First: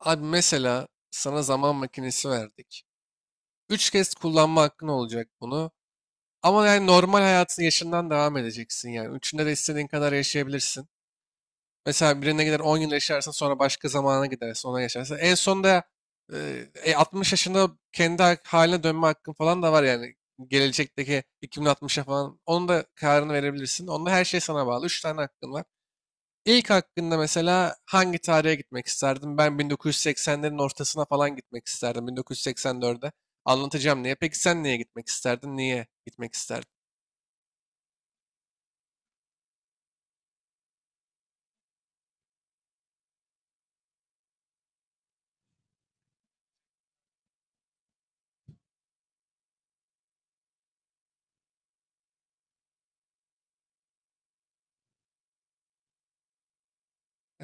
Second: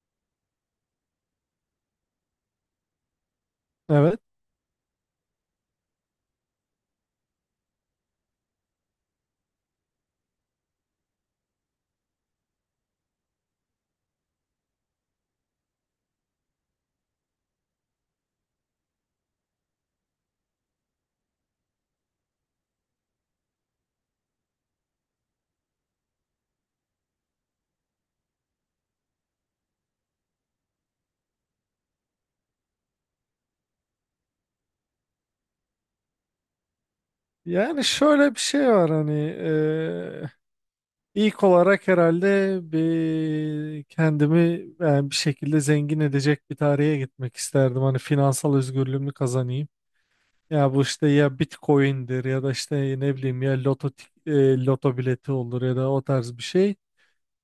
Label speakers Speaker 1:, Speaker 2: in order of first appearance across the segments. Speaker 1: Abi mesela sana zaman makinesi verdik. Üç kez
Speaker 2: Evet.
Speaker 1: kullanma hakkın olacak bunu. Ama yani normal hayatın yaşından devam edeceksin yani. Üçünde de istediğin kadar yaşayabilirsin. Mesela birine gider 10 yıl yaşarsın, sonra başka zamana gidersin, ona yaşarsın. En sonunda 60 yaşında kendi haline dönme hakkın falan da var yani. Gelecekteki 2060'a falan, onun da kararını verebilirsin. Onda her şey sana bağlı. Üç tane hakkın var. İlk hakkında mesela hangi tarihe gitmek isterdim? Ben 1980'lerin ortasına falan gitmek isterdim. 1984'e. Anlatacağım niye. Peki sen niye gitmek isterdin? Niye gitmek isterdin?
Speaker 2: Yani şöyle bir şey var hani ilk olarak herhalde bir kendimi yani bir şekilde zengin edecek bir tarihe gitmek isterdim. Hani finansal özgürlüğümü kazanayım. Ya bu işte ya Bitcoin'dir ya da işte ne bileyim ya loto bileti olur ya da o tarz bir şey.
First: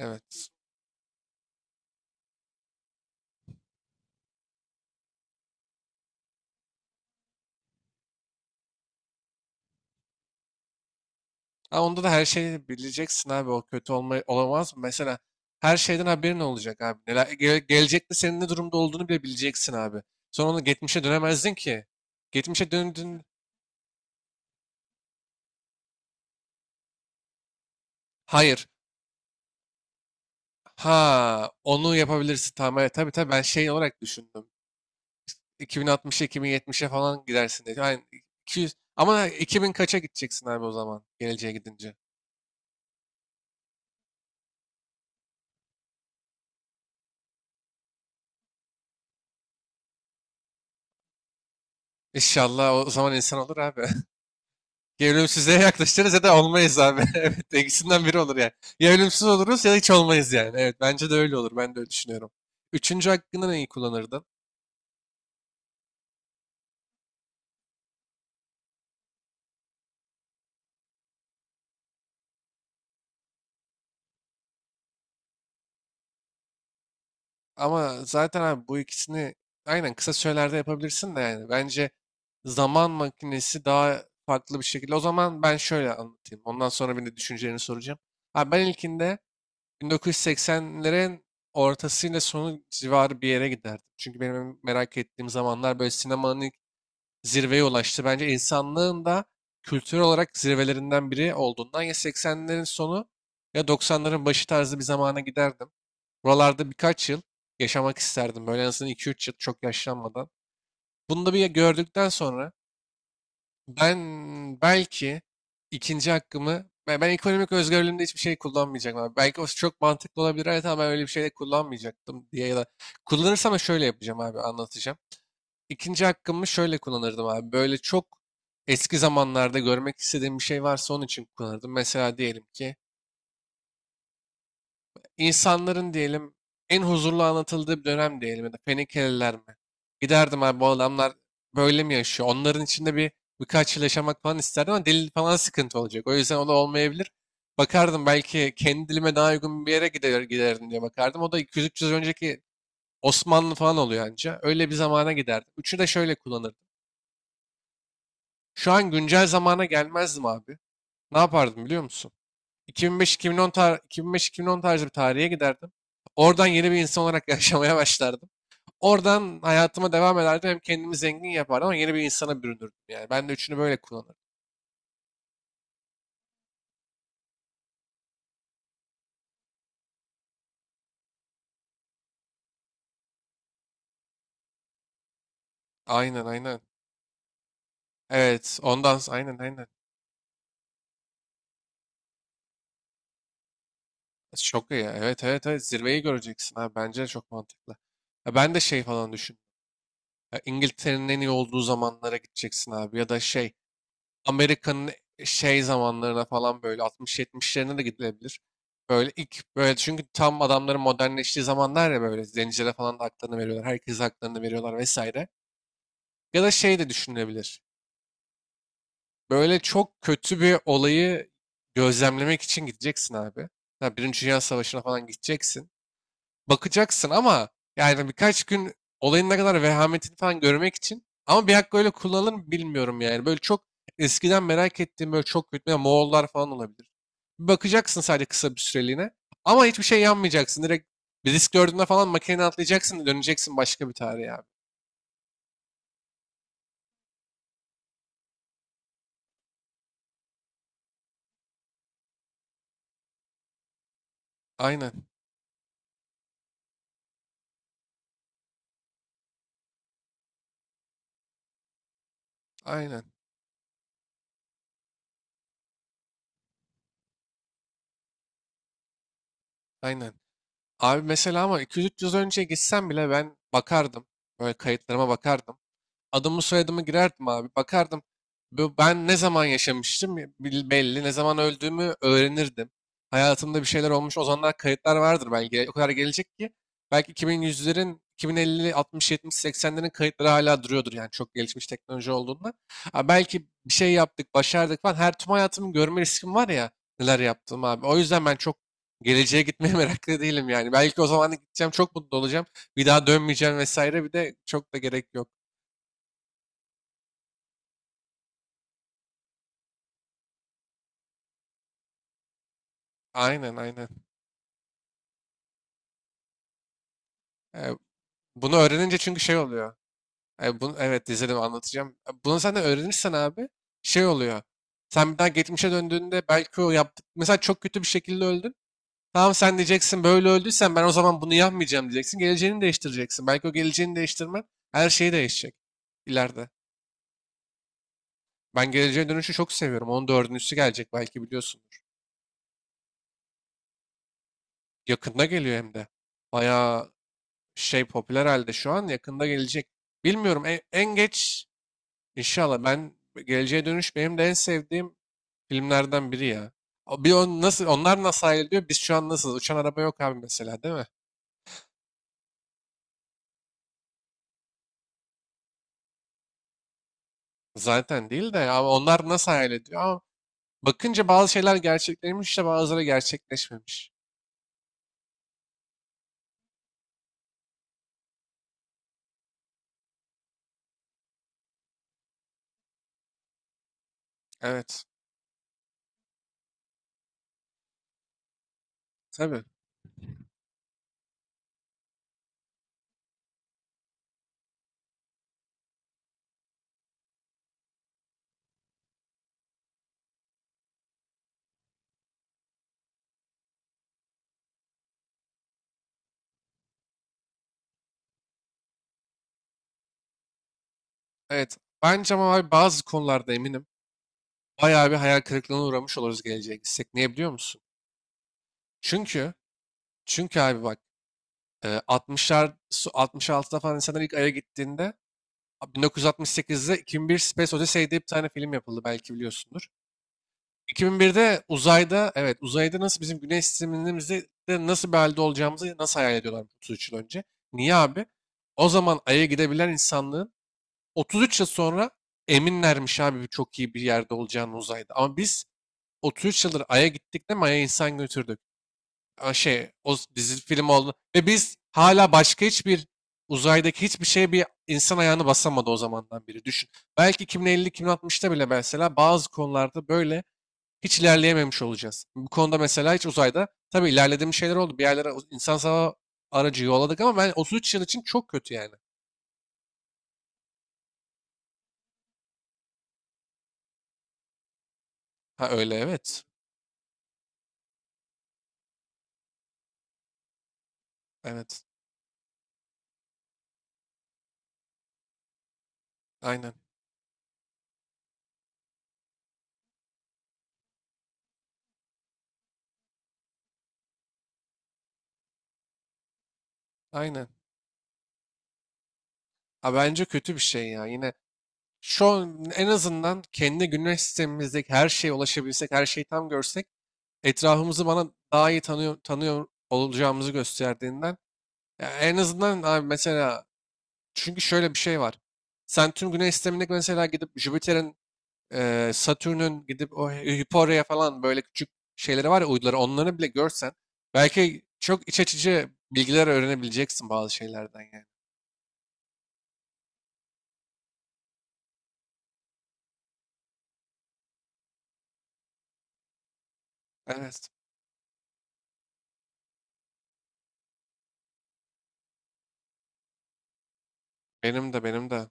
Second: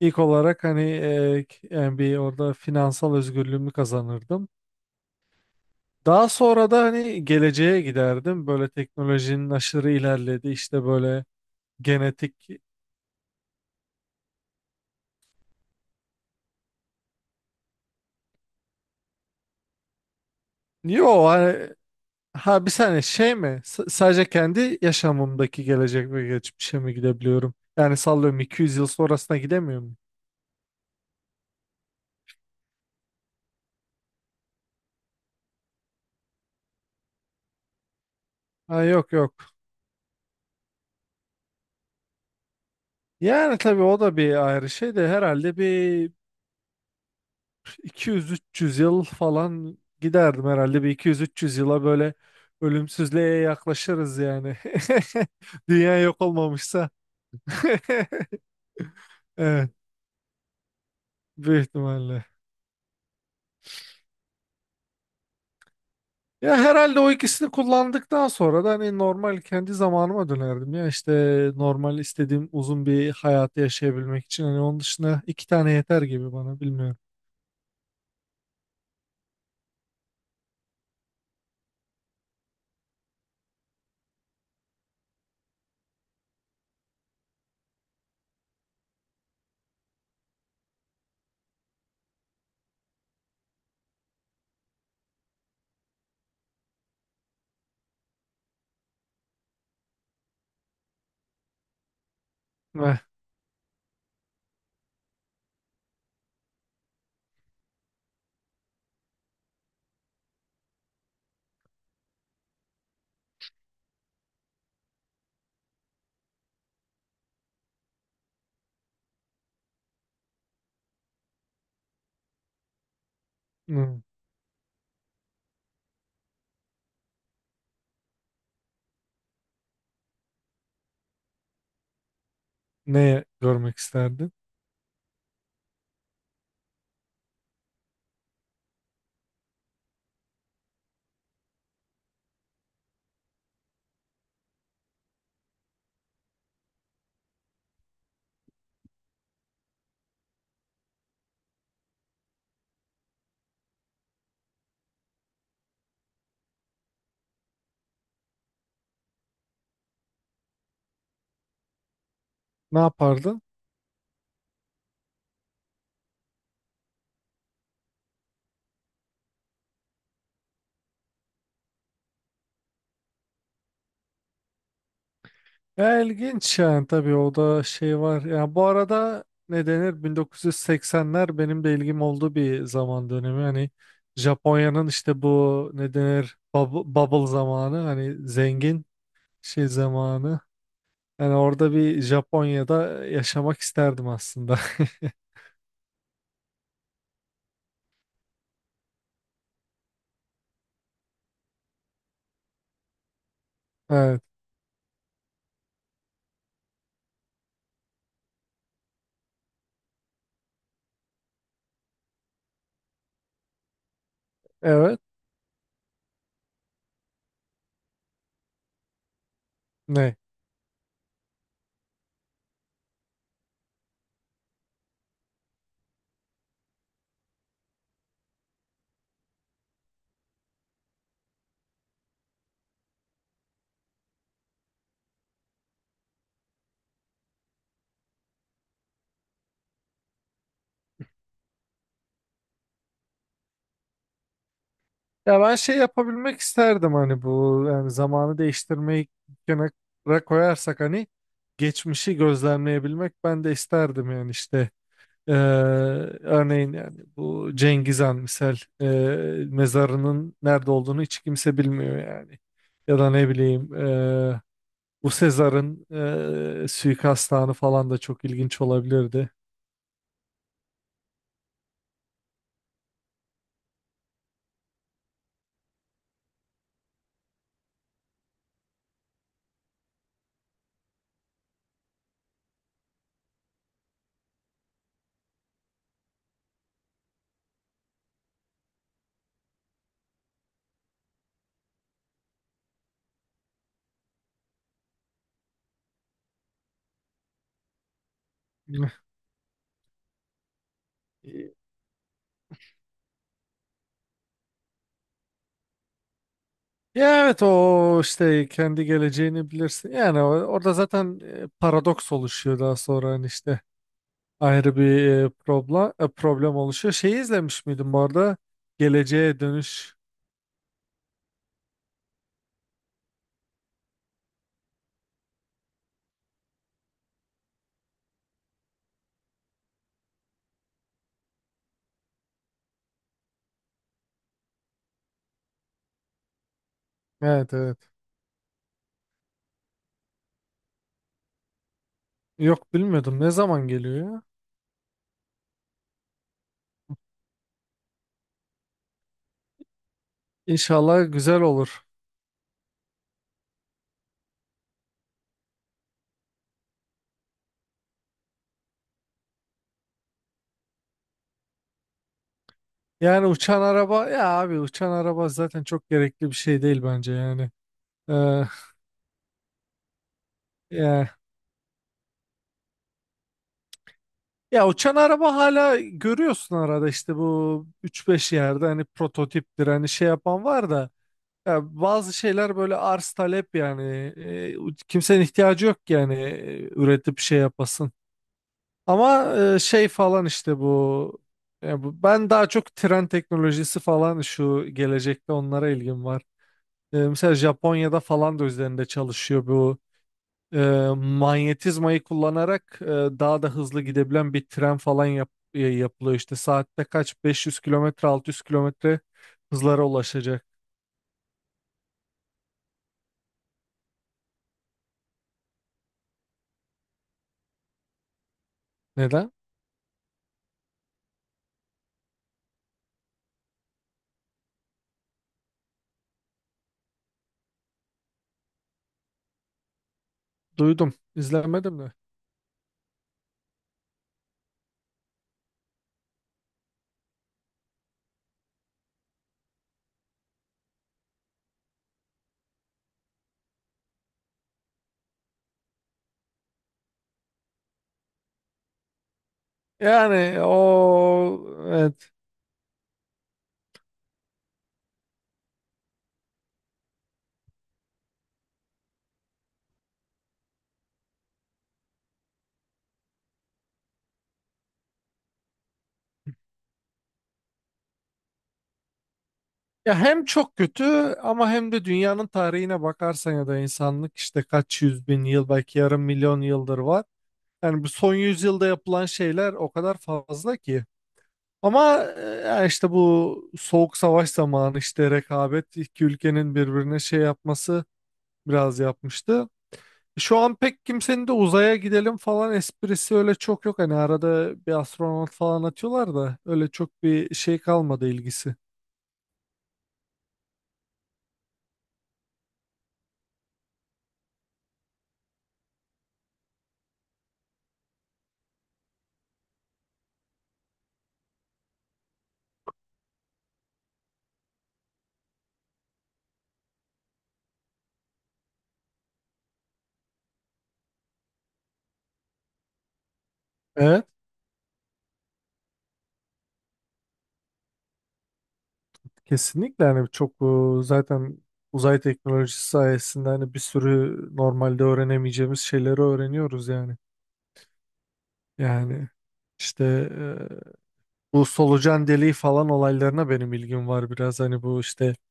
Speaker 2: İlk olarak hani yani bir orada finansal özgürlüğümü kazanırdım. Daha sonra da hani geleceğe giderdim. Böyle teknolojinin aşırı ilerledi işte böyle
Speaker 1: Ha, onda da her
Speaker 2: genetik.
Speaker 1: şeyi bileceksin abi. O kötü olma, olamaz mı? Mesela her şeyden haberin olacak abi. Neler, gelecekte senin ne durumda olduğunu bile bileceksin abi. Sonra onu geçmişe
Speaker 2: Yo
Speaker 1: dönemezdin
Speaker 2: hani
Speaker 1: ki.
Speaker 2: ha bir
Speaker 1: Geçmişe
Speaker 2: saniye
Speaker 1: döndün.
Speaker 2: şey mi? Sadece kendi yaşamımdaki gelecek ve geçmişe mi gidebiliyorum? Yani sallıyorum
Speaker 1: Hayır.
Speaker 2: 200 yıl sonrasına gidemiyor muyum?
Speaker 1: Ha, onu yapabilirsin. Tamam, evet, tabii tabii, ben şey olarak düşündüm. 2060'a, 2070'e falan gidersin dedi. Aynen. 200,
Speaker 2: Ha, yok
Speaker 1: ama
Speaker 2: yok.
Speaker 1: 2000 kaça gideceksin abi o zaman, geleceğe gidince.
Speaker 2: Yani tabii o da bir ayrı şey de herhalde bir 200-300 yıl falan giderdim, herhalde bir 200-300 yıla böyle
Speaker 1: İnşallah o zaman
Speaker 2: ölümsüzlüğe
Speaker 1: insan olur abi.
Speaker 2: yaklaşırız yani.
Speaker 1: Ya ölümsüzlüğe
Speaker 2: Dünya
Speaker 1: yaklaşırız
Speaker 2: yok
Speaker 1: ya da olmayız
Speaker 2: olmamışsa.
Speaker 1: abi. Evet, ikisinden biri olur yani. Ya ölümsüz oluruz
Speaker 2: Evet,
Speaker 1: ya da hiç olmayız yani. Evet, bence de öyle olur.
Speaker 2: büyük
Speaker 1: Ben de öyle
Speaker 2: ihtimalle.
Speaker 1: düşünüyorum. Üçüncü hakkını neyi kullanırdın?
Speaker 2: Ya herhalde o ikisini kullandıktan sonra da hani normal kendi zamanıma dönerdim, ya işte normal istediğim uzun bir hayatı yaşayabilmek için hani onun dışında iki tane yeter gibi bana, bilmiyorum.
Speaker 1: Ama zaten abi bu ikisini aynen kısa sürelerde yapabilirsin de yani. Bence zaman makinesi daha farklı bir şekilde. O zaman ben şöyle anlatayım. Ondan sonra bir de düşüncelerini soracağım. Abi ben ilkinde 1980'lerin ortasıyla sonu civarı bir yere giderdim. Çünkü benim merak ettiğim zamanlar böyle sinemanın ilk zirveye ulaştı. Bence insanlığın da kültür olarak zirvelerinden biri olduğundan, ya 80'lerin
Speaker 2: Eh,
Speaker 1: sonu ya 90'ların başı tarzı bir zamana giderdim. Buralarda birkaç yıl yaşamak isterdim. Böyle en azından 2-3 yıl, çok yaşlanmadan. Bunu da bir gördükten sonra ben belki ikinci hakkımı, ben ekonomik özgürlüğümde hiçbir şey kullanmayacağım abi. Belki o çok mantıklı olabilir, evet, ama ben öyle bir şey de kullanmayacaktım diye, ya da kullanırsam da şöyle
Speaker 2: hmm,
Speaker 1: yapacağım abi, anlatacağım. İkinci hakkımı şöyle kullanırdım abi. Böyle çok eski zamanlarda görmek istediğim bir şey varsa onun için kullanırdım. Mesela diyelim ki
Speaker 2: ne görmek isterdin?
Speaker 1: insanların diyelim en huzurlu anlatıldığı bir dönem diyelim, ya da Fenikeliler mi? Giderdim abi, bu adamlar böyle mi yaşıyor? Onların içinde bir birkaç yıl yaşamak falan isterdim ama dil falan sıkıntı olacak. O yüzden o da olmayabilir. Bakardım belki kendi dilime daha uygun bir yere giderdim diye bakardım. O da 200-300 önceki Osmanlı falan oluyor anca. Öyle bir zamana giderdim. Üçü de şöyle kullanırdım. Şu an güncel zamana gelmezdim abi. Ne yapardım biliyor musun?
Speaker 2: Ne
Speaker 1: 2005-2010
Speaker 2: yapardın?
Speaker 1: tar 2005-2010 tarzı bir tarihe giderdim. Oradan yeni bir insan olarak yaşamaya başlardım. Oradan hayatıma devam ederdim. Hem kendimi zengin yapardım ama yeni bir insana bürünürdüm. Yani ben de üçünü böyle kullanırdım.
Speaker 2: Ya ilginç yani, tabii o da şey var. Ya bu arada ne denir, 1980'ler benim de ilgim olduğu bir zaman dönemi. Hani Japonya'nın işte bu ne
Speaker 1: Aynen,
Speaker 2: denir,
Speaker 1: aynen.
Speaker 2: bubble, bubble zamanı, hani
Speaker 1: Evet,
Speaker 2: zengin
Speaker 1: aynen, aynen.
Speaker 2: şey zamanı. Yani orada bir Japonya'da yaşamak isterdim aslında.
Speaker 1: Çok iyi. Evet, evet, evet, zirveyi göreceksin abi. Bence çok mantıklı. Ya ben de şey falan düşün. Ya İngiltere'nin en iyi olduğu zamanlara gideceksin abi. Ya da şey,
Speaker 2: Evet,
Speaker 1: Amerika'nın şey zamanlarına falan, böyle 60-70'lerine de gidilebilir. Böyle ilk, böyle, çünkü tam adamların modernleştiği zamanlar ya, böyle zencilere falan da haklarını veriyorlar. Herkese haklarını veriyorlar
Speaker 2: evet.
Speaker 1: vesaire. Ya da şey de düşünülebilir. Böyle çok
Speaker 2: Ne?
Speaker 1: kötü bir olayı gözlemlemek için gideceksin abi. Ya Birinci Dünya Savaşı'na falan gideceksin, bakacaksın ama yani birkaç gün, olayın ne kadar vehametini falan görmek için. Ama bir hakkı öyle kullanılır mı bilmiyorum yani. Böyle çok eskiden merak ettiğim böyle çok kötü, ya Moğollar falan olabilir. Bir bakacaksın, sadece kısa bir süreliğine. Ama hiçbir şey yanmayacaksın. Direkt bir risk gördüğünde falan makineden atlayacaksın, döneceksin başka bir tarihe abi.
Speaker 2: Ya ben şey yapabilmek isterdim, hani bu yani zamanı değiştirmeyi kenara koyarsak hani geçmişi gözlemleyebilmek ben de isterdim yani işte.
Speaker 1: Aynen.
Speaker 2: Ee, örneğin yani bu Cengiz Han misal, mezarının nerede olduğunu hiç kimse bilmiyor yani. Ya
Speaker 1: Aynen.
Speaker 2: da ne bileyim, bu Sezar'ın suikast anı falan da çok ilginç olabilirdi.
Speaker 1: Aynen. Abi mesela, ama 200-300 önce gitsem bile ben bakardım. Böyle kayıtlarıma bakardım. Adımı soyadımı girerdim abi. Bakardım ben ne zaman yaşamıştım belli, ne zaman öldüğümü öğrenirdim. Hayatımda bir şeyler olmuş. O zamanlar kayıtlar vardır belki. O kadar gelecek ki belki 2100'lerin, 2050, 60, 70, 80'lerin kayıtları hala duruyordur yani, çok gelişmiş teknoloji olduğunda. Ha, belki bir şey yaptık, başardık falan. Her tüm hayatımı görme riskim var ya, neler yaptım abi. O yüzden ben çok geleceğe gitmeye meraklı değilim yani. Belki o zaman da gideceğim, çok mutlu olacağım. Bir daha dönmeyeceğim vesaire. Bir de çok da gerek yok.
Speaker 2: Ya evet, o işte kendi geleceğini bilirsin. Yani orada zaten paradoks oluşuyor daha sonra hani
Speaker 1: Aynen,
Speaker 2: işte
Speaker 1: aynen.
Speaker 2: ayrı bir problem oluşuyor. Şeyi
Speaker 1: E,
Speaker 2: izlemiş miydin bu arada?
Speaker 1: Bunu öğrenince çünkü şey
Speaker 2: Geleceğe
Speaker 1: oluyor.
Speaker 2: Dönüş.
Speaker 1: Bunu, evet, izledim, anlatacağım. Bunu sen de öğrenirsen abi şey oluyor. Sen bir daha geçmişe döndüğünde belki o yaptık. Mesela çok kötü bir şekilde öldün. Tamam, sen diyeceksin, böyle öldüysen ben o zaman bunu yapmayacağım diyeceksin. Geleceğini değiştireceksin. Belki o geleceğini değiştirmen, her şeyi değişecek ileride.
Speaker 2: Evet, evet.
Speaker 1: Ben geleceğe dönüşü çok seviyorum. Onun dördüncüsü gelecek, belki biliyorsundur.
Speaker 2: Yok, bilmiyordum. Ne zaman geliyor ya?
Speaker 1: Yakında geliyor hem de. Bayağı şey popüler halde şu an, yakında gelecek. Bilmiyorum, en
Speaker 2: İnşallah güzel
Speaker 1: geç.
Speaker 2: olur.
Speaker 1: İnşallah, ben Geleceğe Dönüş benim de en sevdiğim filmlerden biri ya. Nasıl onlar nasıl hayal ediyor? Biz şu an nasıl? Uçan araba yok abi mesela, değil mi?
Speaker 2: Yani uçan araba ya abi, uçan araba zaten çok gerekli bir şey değil bence yani.
Speaker 1: Zaten değil
Speaker 2: Ee,
Speaker 1: de, ama onlar nasıl hayal ediyor? Ama
Speaker 2: yani.
Speaker 1: bakınca bazı şeyler gerçekleşmiş de bazıları gerçekleşmemiş.
Speaker 2: Ya uçan araba hala görüyorsun, arada işte bu üç beş yerde hani prototiptir hani, şey yapan var da ya bazı şeyler böyle arz talep yani. E,
Speaker 1: Evet.
Speaker 2: kimsenin ihtiyacı yok ki yani üretip şey yapasın. Ama
Speaker 1: Tabii.
Speaker 2: şey falan işte bu, ya bu ben daha çok tren teknolojisi falan, şu gelecekte onlara ilgim var. Mesela Japonya'da falan da üzerinde çalışıyor bu e, manyetizmayı kullanarak daha da hızlı gidebilen bir tren falan yapılıyor, işte saatte kaç, 500 kilometre 600 kilometre hızlara ulaşacak.
Speaker 1: Evet. Bence ama abi bazı konularda eminim. Bayağı bir hayal kırıklığına uğramış oluruz geleceğe gitsek. Niye biliyor musun?
Speaker 2: Neden?
Speaker 1: Çünkü çünkü abi bak, 60'lar, 66'da falan insanlar ilk Ay'a gittiğinde. Abi, 1968'de 2001 Space Odyssey diye bir tane film yapıldı, belki biliyorsundur.
Speaker 2: Duydum.
Speaker 1: 2001'de
Speaker 2: İzlemedim de.
Speaker 1: uzayda, evet, uzayda, nasıl bizim güneş sistemimizde de nasıl bir halde olacağımızı nasıl hayal ediyorlar 33 yıl önce. Niye abi? O zaman Ay'a gidebilen insanlığın 33 yıl sonra eminlermiş abi, çok iyi bir yerde olacağını uzayda. Ama biz 33 yıldır Ay'a gittik de, Ay'a insan götürdük, şey,
Speaker 2: Yani
Speaker 1: dizi film oldu. Ve
Speaker 2: o,
Speaker 1: biz hala
Speaker 2: evet.
Speaker 1: başka hiçbir uzaydaki hiçbir şeye bir insan ayağını basamadı o zamandan beri. Düşün. Belki 2050, 2060'ta bile mesela bazı konularda böyle hiç ilerleyememiş olacağız. Bu konuda mesela hiç uzayda, tabii ilerlediğim şeyler oldu. Bir yerlere insan sava aracı yolladık ama ben 33 yıl için çok kötü yani.
Speaker 2: Ya hem çok kötü ama hem de dünyanın tarihine bakarsan ya da insanlık işte kaç yüz bin
Speaker 1: Ha
Speaker 2: yıl,
Speaker 1: öyle,
Speaker 2: belki yarım
Speaker 1: evet.
Speaker 2: milyon yıldır var. Yani bu son yüzyılda yapılan şeyler o kadar fazla ki.
Speaker 1: Evet.
Speaker 2: Ama işte bu soğuk savaş zamanı işte rekabet, iki
Speaker 1: Aynen.
Speaker 2: ülkenin birbirine şey yapması biraz yapmıştı. Şu an pek kimsenin de uzaya gidelim falan esprisi öyle çok yok. Hani arada bir astronot falan atıyorlar da öyle çok
Speaker 1: Aynen.
Speaker 2: bir şey kalmadı ilgisi.
Speaker 1: Ha, bence kötü bir şey ya. Yine şu an en azından kendi güneş sistemimizdeki her şeye ulaşabilsek, her şeyi tam görsek etrafımızı, bana daha iyi tanıyor olacağımızı gösterdiğinden. Ya en azından abi mesela, çünkü şöyle bir şey var. Sen tüm Güney sistemindeki mesela gidip Jüpiter'in, Satürn'ün, gidip o Hyperia falan böyle küçük şeyleri var ya, uyduları, onları bile görsen
Speaker 2: Evet.
Speaker 1: belki çok iç açıcı bilgiler öğrenebileceksin bazı şeylerden yani.
Speaker 2: Kesinlikle, hani çok zaten uzay teknolojisi sayesinde hani bir sürü normalde öğrenemeyeceğimiz şeyleri öğreniyoruz yani.
Speaker 1: Evet.
Speaker 2: Yani işte bu solucan deliği falan olaylarına benim ilgim var biraz. Hani
Speaker 1: Benim
Speaker 2: bu
Speaker 1: de, benim
Speaker 2: işte
Speaker 1: de.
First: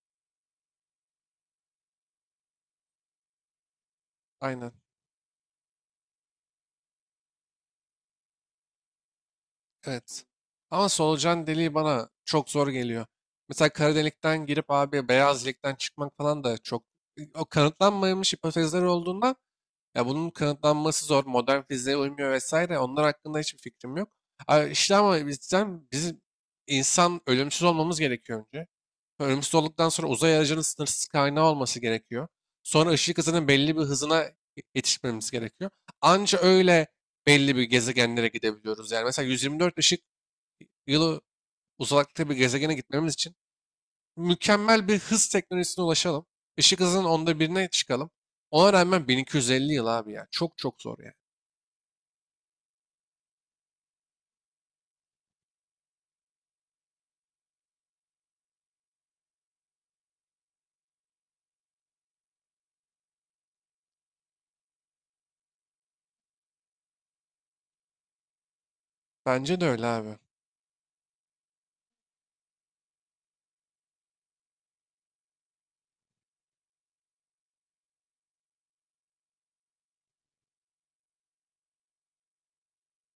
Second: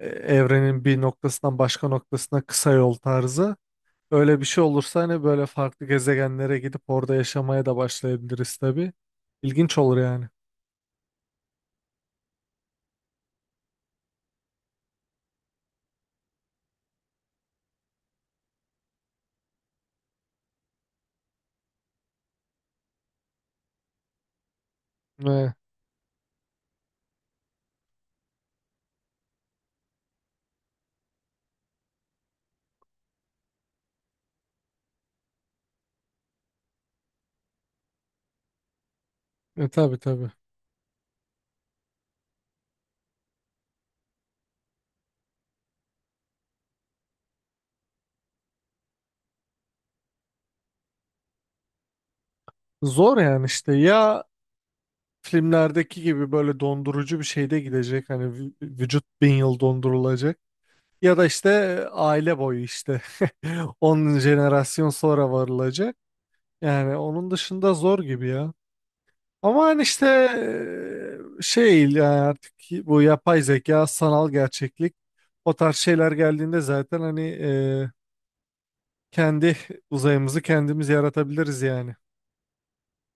Speaker 2: evrenin bir noktasından başka noktasına kısa yol tarzı. Öyle bir şey
Speaker 1: Aynen.
Speaker 2: olursa hani böyle farklı gezegenlere gidip orada yaşamaya da başlayabiliriz tabii. İlginç olur
Speaker 1: Evet.
Speaker 2: yani.
Speaker 1: Ama solucan deliği bana çok zor geliyor. Mesela kara delikten girip abi beyaz delikten çıkmak falan da çok, o kanıtlanmamış hipotezler olduğunda ya, bunun kanıtlanması zor. Modern fiziğe uymuyor vesaire. Onlar hakkında hiçbir fikrim yok. İşte ama
Speaker 2: Ve,
Speaker 1: bizim insan ölümsüz olmamız gerekiyor önce. Ölümsüz olduktan sonra uzay aracının sınırsız kaynağı olması gerekiyor. Sonra ışık hızının belli bir hızına yetişmemiz gerekiyor. Anca öyle belli bir gezegenlere gidebiliyoruz. Yani mesela 124
Speaker 2: tabii
Speaker 1: ışık
Speaker 2: tabii.
Speaker 1: yılı uzakta bir gezegene gitmemiz için mükemmel bir hız teknolojisine ulaşalım. Işık hızının onda birine çıkalım. Ona rağmen 1250 yıl abi ya. Çok çok zor yani.
Speaker 2: Zor yani, işte ya filmlerdeki gibi böyle dondurucu bir şeyde gidecek. Hani vücut bin yıl dondurulacak. Ya da işte aile boyu işte 10 jenerasyon sonra varılacak. Yani onun dışında zor gibi ya.
Speaker 1: Bence
Speaker 2: Ama
Speaker 1: de
Speaker 2: hani
Speaker 1: öyle
Speaker 2: işte
Speaker 1: abi.
Speaker 2: şey yani artık bu yapay zeka, sanal gerçeklik o tarz şeyler geldiğinde zaten hani kendi uzayımızı kendimiz yaratabiliriz yani.